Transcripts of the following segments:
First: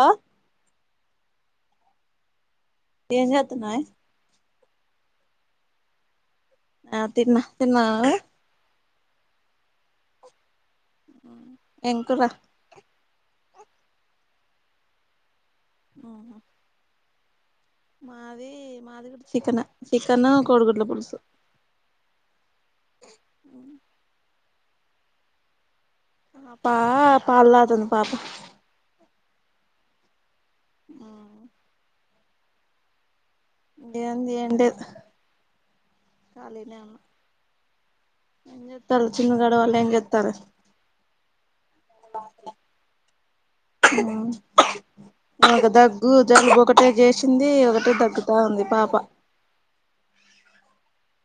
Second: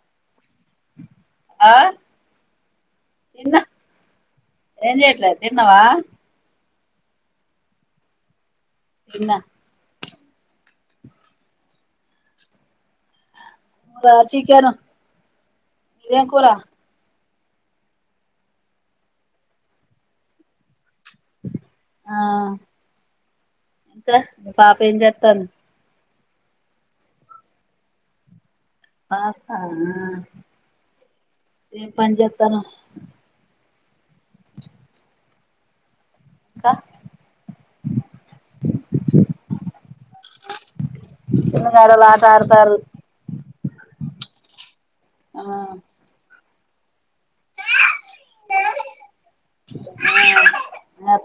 ఆహ్. ఆహ్. ఏంజేత్తున్నావే. ఏంజెట్లే! తిన్నవా? ఆహ్ తిన్నా. తిన్నావ నువ్వు. తిన్నా. ఏం కూరా. రా చికెను. మీదెం కూరా. మాది మాది గూడా చికెనే. చికెన్ కోడిగుడ్ల పులుసు. ఆహ్ ఇంకా మీ పాపెంజేత్తాంది. పా పాలు తాగుతుంది పాప. ఆహ్ అట్లనా. ఉమ్. ఏంజేత్తున్నావ్. ఏం చేయలేను ఇంకా [unintelligible] ఏం జేత్తారు చిన్నుగాడు వాల్లు ఏంజేతారు. చిన్నగాడోళ్ళు ఆట ఆడతారు ఆ మా ఒక దగ్గు. జలుబు ఒకటే చేసింది. ఒకటే దగ్గుతా ఉంది పాప.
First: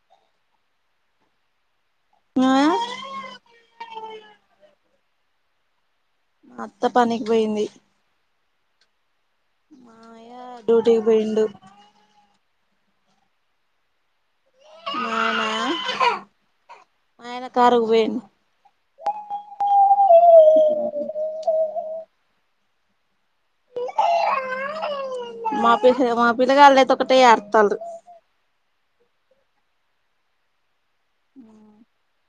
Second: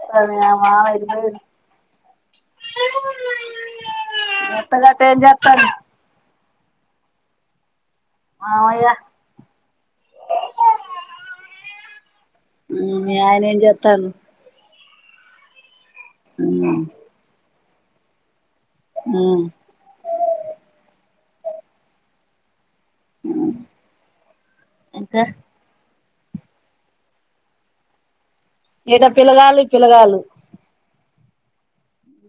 సర్ది మామ [unintelligible] ఉహ్. మీఅత్తగట ఏం జేత్తంరు. అత్త పనికి బోయింది. మావయ్య. మావయ్య డ్యూటీకి పోయిండు. ఉమ్ మీ ఆయన ఏం జేత్తండు. మా‌ ఆయనా. ఉమ్. షికారుకుబొయిండు. ఉమ్. ఇంకా. ఏహె మా పిల్లగాళ్ళైతే ఒకటే ఆడుత్తల్లు. ఏడ పిలగాల్లుకి పిలగాల్లు. ఆ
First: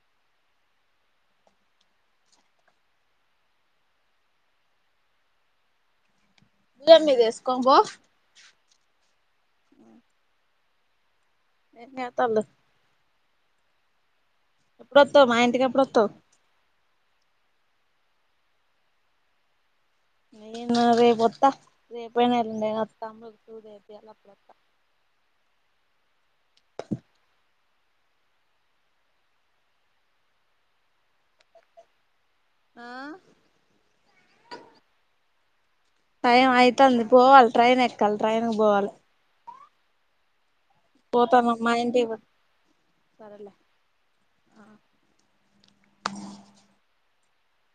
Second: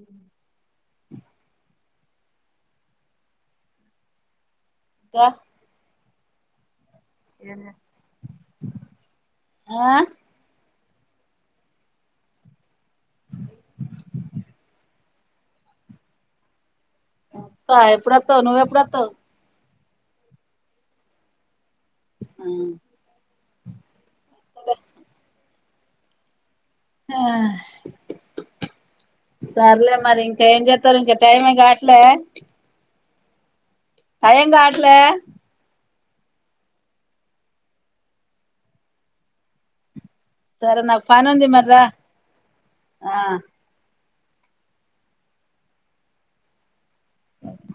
ఇంకా. భుజం మీదెసుకోనిబో. ఆ. ఏం జేత్తలు ఎప్పుడొత్తవ్ మా ఇంటికెప్పుడొత్తవ్ ఒత్త ఎప్పుడొత్తవ్ నువెప్పుడొత్తవ్ నేను రేపొత్తా రేపైనా ఎళ్ళుండైన ఒత్తా [unintelligible] సూది ఏపియల్ల అప్పుడు వత్తా అదే ఆ సర్లే మరి ఇంకా ఏం జేత్తలు ఇంక టైమే గాట్లే ఆ కావట్లే టైం ఐతాంది పోవాలి ట్రైన్ ఎక్కాలి ట్రైన్ గు బొవాలి సరే నాకు పనుంది మారి పోతానమ్మా రా. ఇంటికి పో ఆహ్. సరేలే అబ్బో.